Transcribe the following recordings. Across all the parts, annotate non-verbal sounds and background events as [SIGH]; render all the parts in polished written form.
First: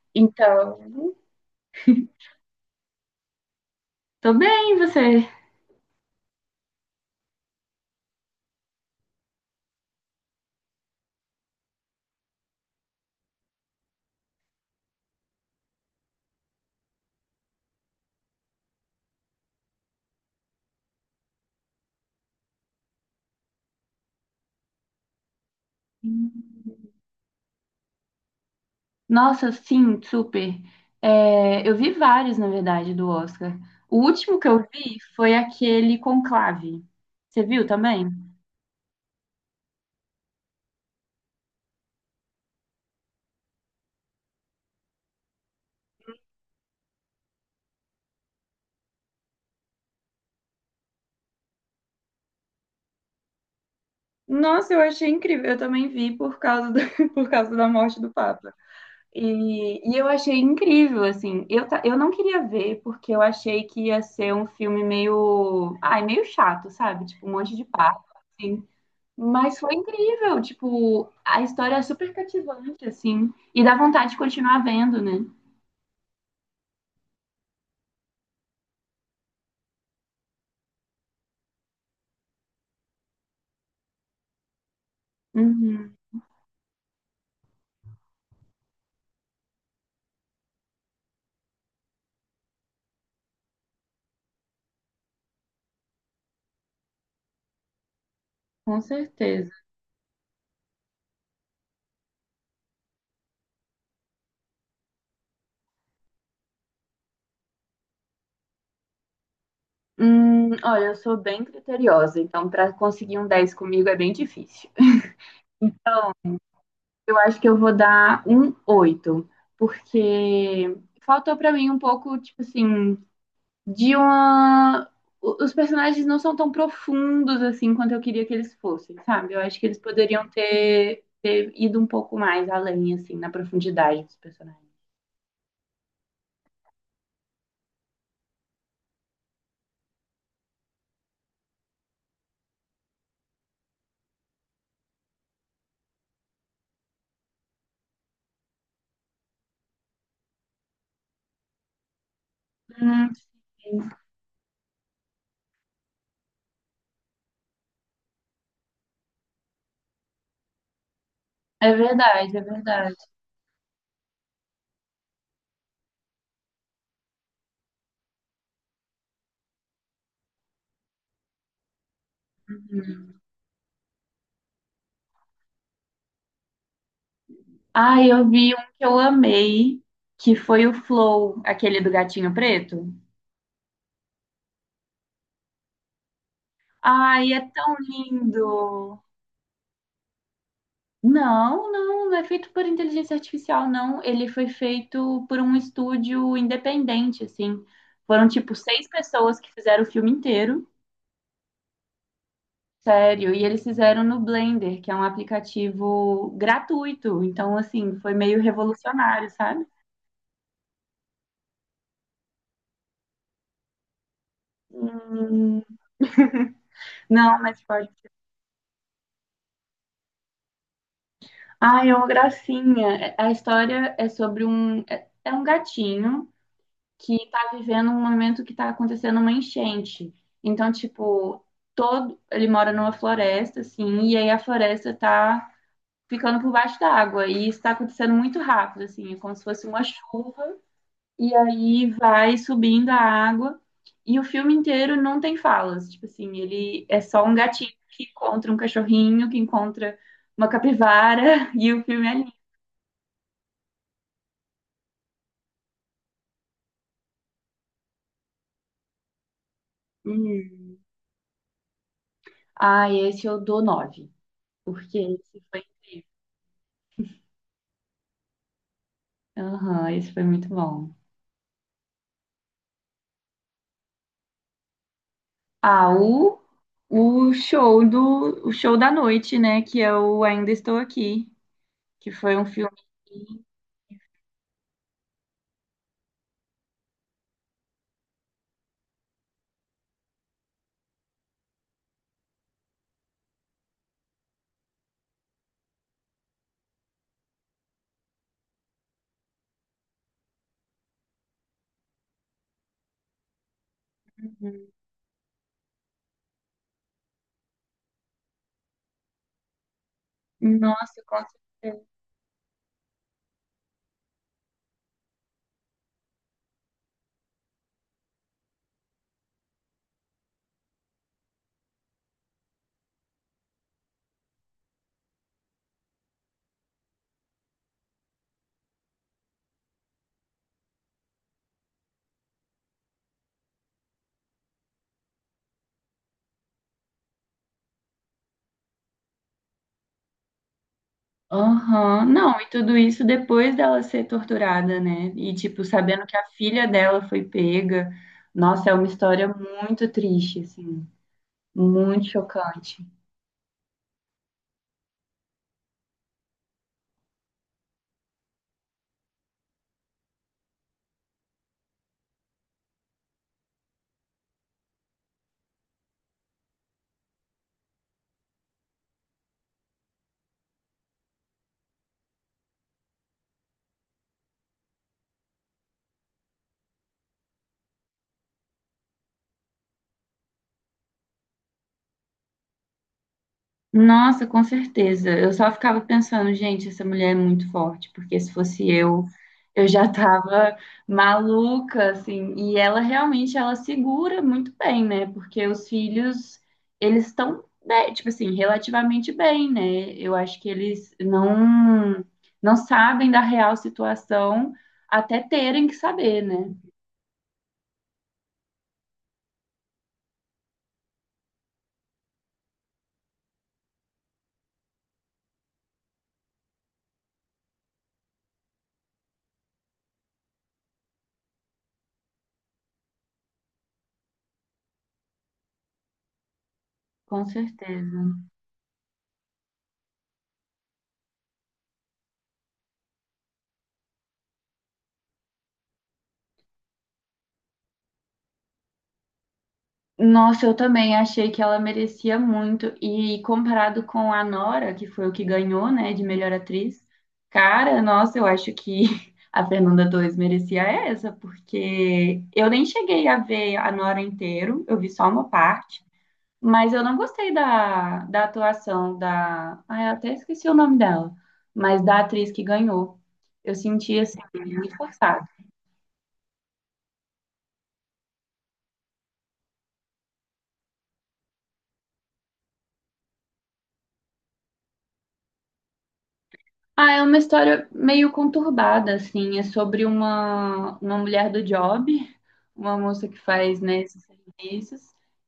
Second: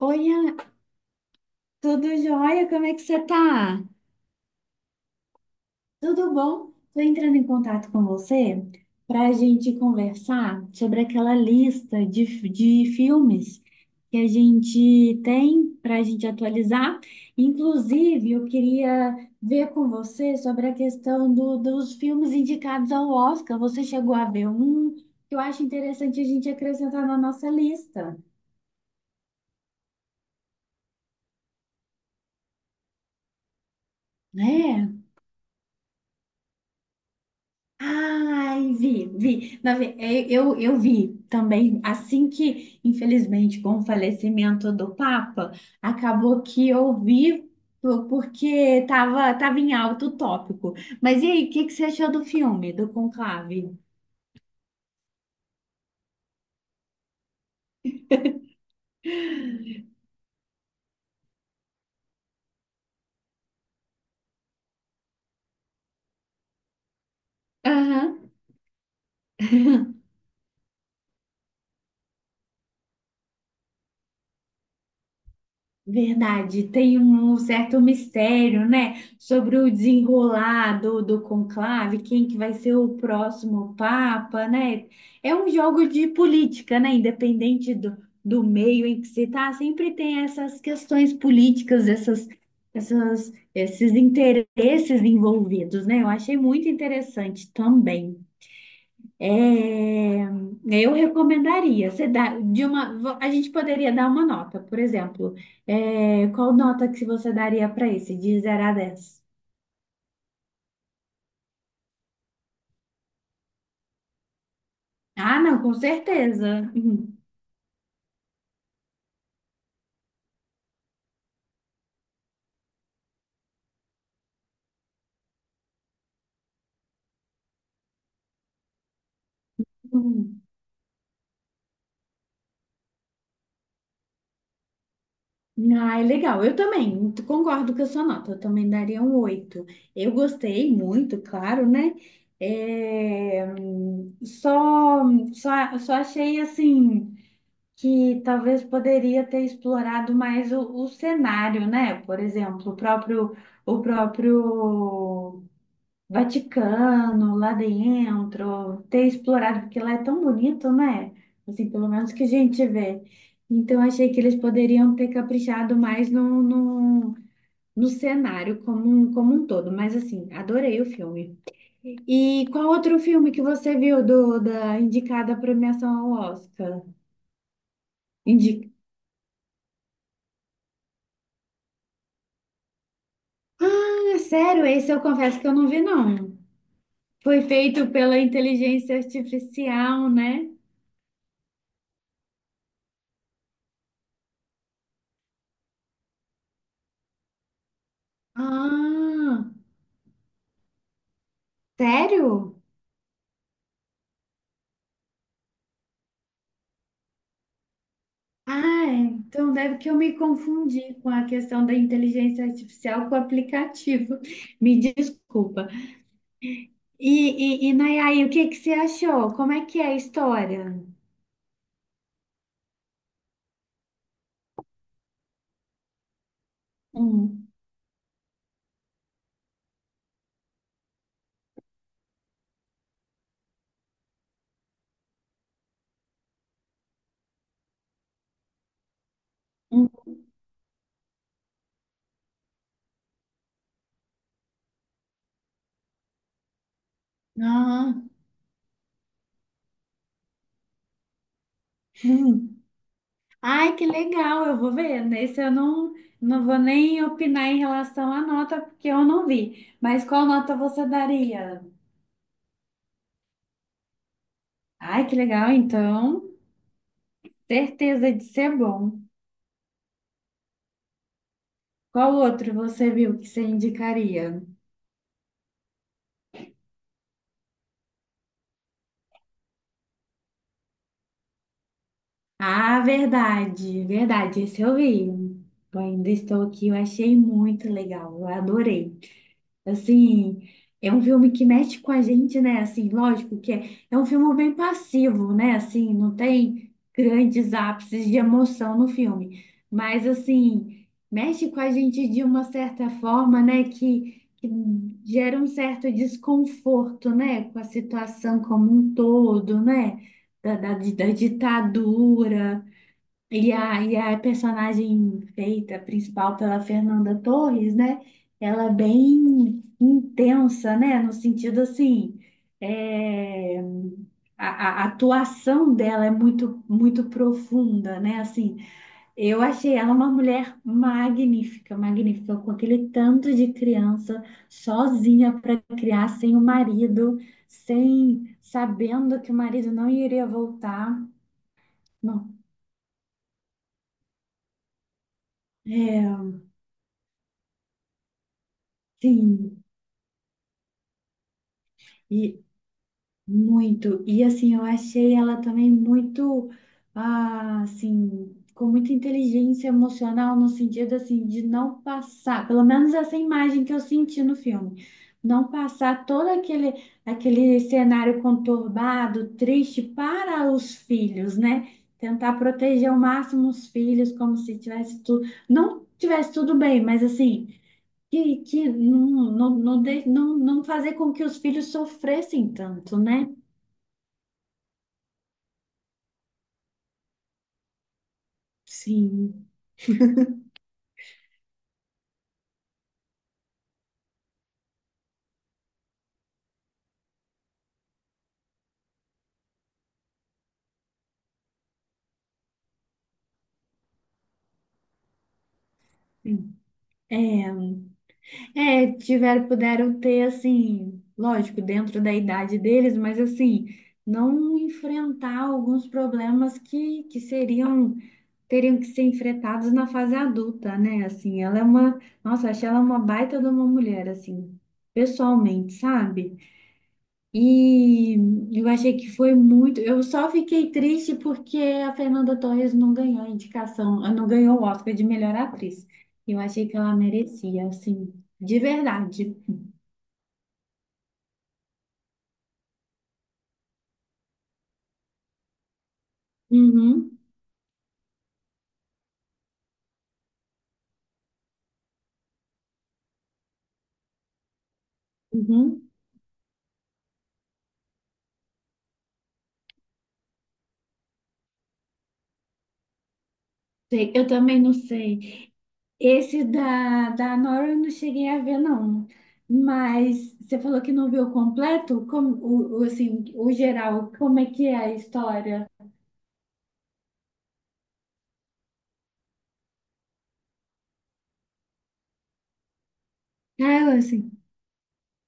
Oi, Ana, Então, tudo jóia? Como é que você tá? tô bem, e você? Tudo bom? Tô entrando em contato com você para a gente conversar sobre aquela lista de filmes que a gente tem para a gente atualizar. Inclusive, eu queria ver com você sobre a questão dos filmes indicados ao Oscar. Você chegou a ver um que eu acho interessante a gente acrescentar na nossa lista, Nossa, sim, super. É, eu vi vários, na verdade, do Oscar. O último que eu né? vi foi aquele Conclave. Você viu também? Ai, vi, vi. Eu vi também, assim que, infelizmente, com o falecimento do Papa, acabou que eu vi porque tava em alto o tópico. Mas e aí, o que, que você achou do filme, do Conclave? Nossa, eu achei incrível. Eu também vi por causa do- [LAUGHS] por causa da morte do Papa. E eu achei incrível, assim. Eu não queria ver porque eu achei que ia ser um filme meio. Ai, meio chato, sabe? Tipo, um monte de papo. Aham. Assim. Mas foi incrível, tipo, a história é super cativante, assim, e dá vontade de continuar vendo, né? Verdade, tem um certo mistério, né, sobre o desenrolar do conclave, quem que vai ser o próximo papa, né? É um jogo Uhum, de política, né? Independente do meio em que se está sempre tem essas questões políticas, esses interesses envolvidos, né? Eu achei muito interessante também. com certeza. É, eu recomendaria, você dá de uma, a gente poderia dar uma nota, por exemplo, qual nota que você daria para esse de zero a 10? Olha, eu sou bem criteriosa, então para conseguir um 10 comigo é bem difícil. [LAUGHS] Ah, não, com certeza. Uhum, Eu acho que eu vou dar um 8 porque faltou para mim um pouco, tipo assim, de uma. Os personagens não são tão profundos assim quanto eu queria que eles fossem, sabe? Eu acho que eles poderiam uhum. ter ido um pouco mais além, assim, na profundidade dos personagens. Ah, é legal. Eu também concordo com a sua nota, eu também daria um 8. Eu gostei muito, claro, né? É, só achei assim. Que talvez poderia ter explorado mais o cenário, né? Por exemplo, o Hum, próprio, o próprio Vaticano lá dentro, ter explorado, porque lá é tão bonito, né? Assim, é pelo menos que a verdade, é gente verdade. vê. Então, achei que eles poderiam ter caprichado mais no cenário como um todo. Mas, assim, adorei o filme. E qual outro filme que você viu da indicada à premiação ao Oscar? Ah, eu vi um que eu amei, que foi o Flow, aquele do gatinho preto. Ah, sério, esse eu confesso que eu não vi, não. Ai, Foi é tão feito pela inteligência lindo! artificial, né? Não, não, não é feito por inteligência artificial, não. Ele foi feito por um estúdio independente, assim. Foram, tipo, seis pessoas Ah, que fizeram o filme inteiro, sério? sério. E eles fizeram no Blender, que é um aplicativo gratuito. Então, assim, foi meio Ah, revolucionário, então sabe? deve que eu me confundi com a questão da inteligência artificial com o aplicativo. [LAUGHS] Me Hum, desculpa. E, não, e, mas e pode. Nayai, o que que você achou? Como é que é a história? Ai, é uma gracinha. A história é sobre um. É um gatinho. Que Hum, está vivendo um momento que está acontecendo uma enchente. Então, tipo, todo ele mora numa floresta, assim, e aí a floresta está ficando por baixo da água e está acontecendo muito rápido, assim, é como se fosse uma hum, chuva e aí vai subindo a água e o filme inteiro não tem falas, tipo assim, ele é só um gatinho ah, que encontra um cachorrinho, que encontra uma capivara [LAUGHS] e o filme é lindo. [LAUGHS] Ai, que legal, eu vou ver. Nesse eu não vou nem opinar em relação à nota, porque eu não vi. Mas qual nota Hum. você daria? Ah, esse eu dou nove, porque Ai, que esse legal, foi. então, certeza de ser bom. Aham, isso foi muito bom. Qual outro você viu que você indicaria? Ah, o show do, o show da noite, né? Que é o Ainda Estou Aqui, que foi um filme. Ah, verdade, verdade, esse eu vi. Eu ainda estou aqui, eu achei muito legal, eu adorei. Assim, é um filme que mexe com a gente, né? Assim, lógico que é um filme bem passivo, né? Assim, não tem grandes ápices de emoção no filme, mas assim, mexe com a gente de uma certa forma, né? Que gera um certo desconforto, né? Com a situação como um todo, né? Da, da, Nossa, da com certeza. ditadura. E a personagem feita principal pela Fernanda Torres, né? Ela é bem intensa, né? No sentido assim, é, a atuação dela é muito, muito profunda, né? Assim, eu achei ela uma mulher magnífica, magnífica, com aquele tanto de criança sozinha para criar, sem o marido, sem sabendo que o marido não iria voltar. Aham. Não, Não, e tudo isso depois dela ser torturada, né? E, tipo, sabendo que a é, filha dela foi pega. Nossa, é uma história sim. muito triste, assim, muito E chocante. muito. E assim, eu achei ela também muito, ah, assim, com muita inteligência emocional, no sentido assim, de não passar, pelo menos essa imagem que eu senti no filme, não passar todo aquele, cenário conturbado, triste para os filhos, né? Tentar proteger ao máximo os filhos, como se tivesse tudo, não tivesse tudo bem, mas assim que não fazer com que os filhos sofressem tanto, né? Nossa, com certeza. Eu só ficava pensando, gente, essa mulher é muito forte, porque se fosse Sim. eu já tava maluca, assim. E ela realmente, ela segura muito bem, né? Porque os filhos, eles estão, né, tipo assim, relativamente bem, né? Eu acho que eles não sabem da real situação até terem que saber, né? Sim. É, tiveram, puderam ter, assim, lógico, dentro da idade deles, mas assim, não enfrentar alguns problemas que seriam, teriam que ser enfrentados na fase adulta, né? Assim, ela é uma, nossa, achei ela uma baita de uma mulher, assim, pessoalmente, sabe? Com certeza. E eu achei que foi muito. Eu só fiquei triste porque a Fernanda Torres não ganhou a indicação, ah, não ganhou o Oscar de melhor atriz. Eu achei que ela merecia, assim, de verdade. Nossa, eu também achei que ela merecia muito. E comparado com a Nora, que foi o que ganhou, né, de melhor atriz, Uhum, cara, nossa, eu acho que [LAUGHS] a Fernanda 2 merecia essa, porque eu nem cheguei a ver a Nora inteiro, eu vi só uma parte, uhum. mas eu não gostei da atuação da. Ah, eu até esqueci o nome dela, mas da atriz que ganhou. Eu senti Sei, assim, eu também não muito forçada. sei. Esse da Nora eu não cheguei a ver, não. Mas você falou que não viu completo? Como, o, assim, o geral, como é que é a história? Ah, é uma história meio conturbada, assim. É sobre uma mulher do job, uma moça que faz, né, Ah, eu, esses assim, serviços,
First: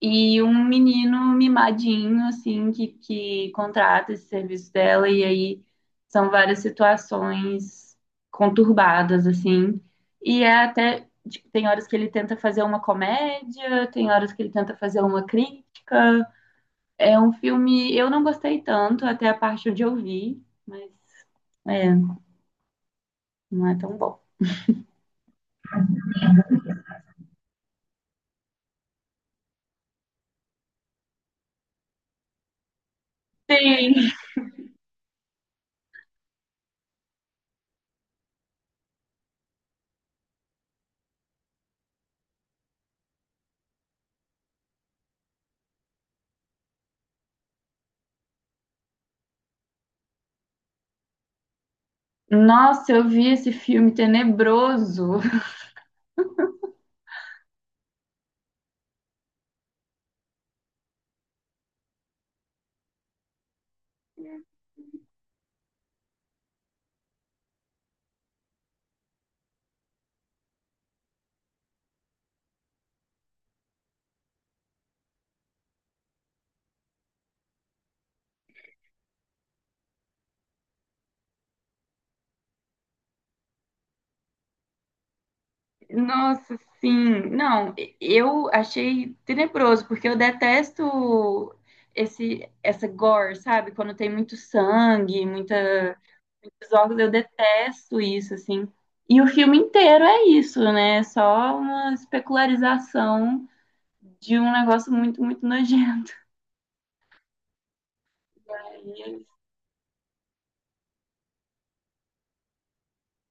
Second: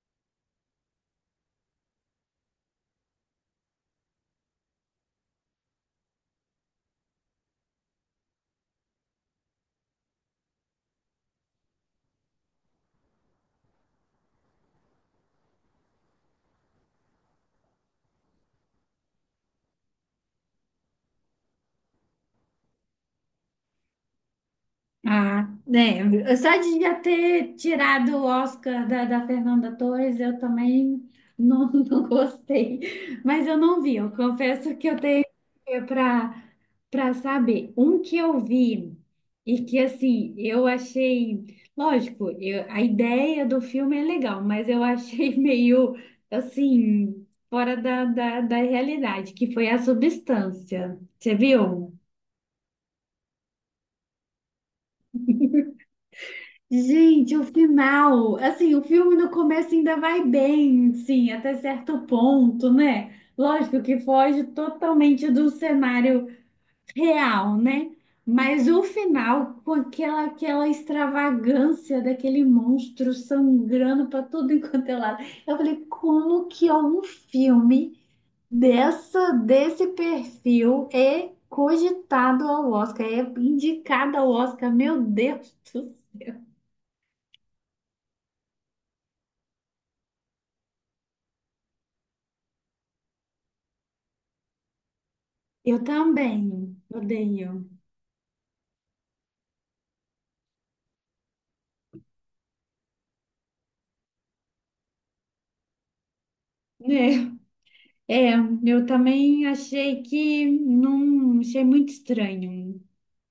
e um menino mimadinho, assim, que contrata esse serviço dela, e aí são várias situações conturbadas, assim. E é até, tipo, tem horas que ele tenta fazer uma comédia, tem horas que ele tenta fazer uma crítica. É um filme, eu não gostei tanto até a parte onde eu vi, mas. É. Não é tão bom. ah, né? Só de já ter tirado o Oscar da Fernanda Torres, eu também não, [LAUGHS] não gostei. Mas eu não vi, Sim. eu confesso que eu tenho para para saber. Um que eu vi e que, assim, eu achei. Lógico, a ideia do filme é legal, mas eu achei [LAUGHS] meio, assim, fora da realidade, que foi a substância. Você viu? Nossa, eu vi esse filme tenebroso. Gente, o final, assim, o filme no começo ainda vai bem, sim, até certo ponto, né? Lógico que foge totalmente do cenário real, né? Mas o final, com aquela, extravagância daquele monstro sangrando para tudo [LAUGHS] enquanto é lado, eu falei, como que é um filme desse perfil é cogitado ao Oscar, é indicado ao Oscar, meu Deus! Nossa, sim. Não, eu achei tenebroso, porque eu detesto essa gore, sabe? Quando tem muito sangue, muita, Eu muitos também órgãos, eu odeio. detesto isso, assim. E o filme inteiro é isso, né? É só uma especularização de um negócio muito, muito nojento. É, é, eu Aí, eles. também achei que não, achei muito estranho.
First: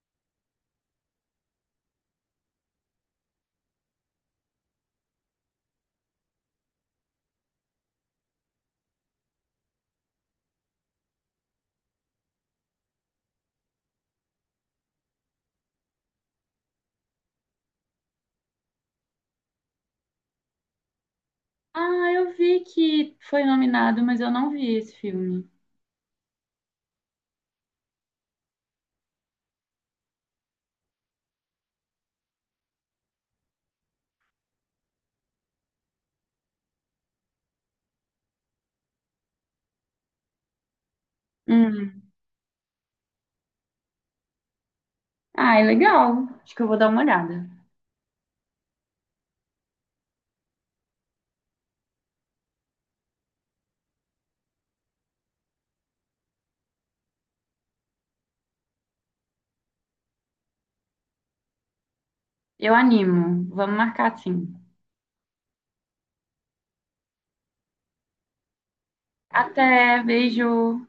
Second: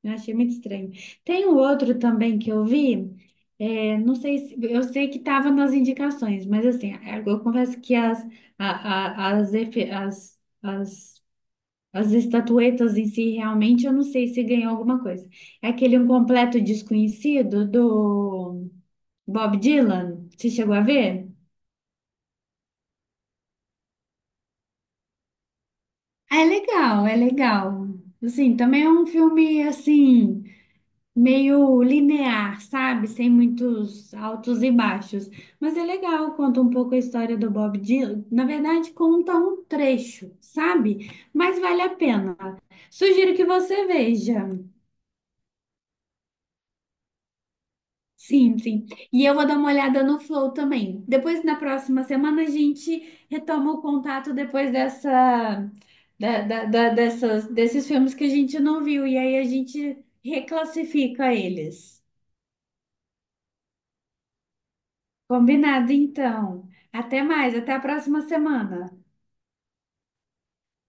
Eu achei muito estranho. Tem um outro também que eu vi, não sei se, eu sei que estava nas indicações, mas assim, eu confesso que as, a- as, efe- as estatuetas em si, realmente, eu não sei se ganhou alguma coisa. É aquele Um Completo Desconhecido do Bob Dylan, você chegou a ver? Ah, eu vi que foi nominado, mas eu não vi esse filme. É legal, é legal. Assim, também é um filme assim meio linear, sabe? Sem muitos altos e baixos, mas é legal, conta um pouco a história do Bob Dylan. Na verdade, conta um trecho, sabe? Mas vale a Hum. pena. Sugiro que você veja. Ah, é legal. Acho que eu vou dar uma olhada. Sim, sim. E eu vou dar uma olhada no Flow também. Depois, na próxima semana, a gente retoma o contato depois dessa, da, da- da- dessas, desses filmes que a gente não viu. E aí a gente reclassifica eles. Eu animo. Vamos marcar sim. Combinado, então. Até mais, até a próxima semana. Até, beijo.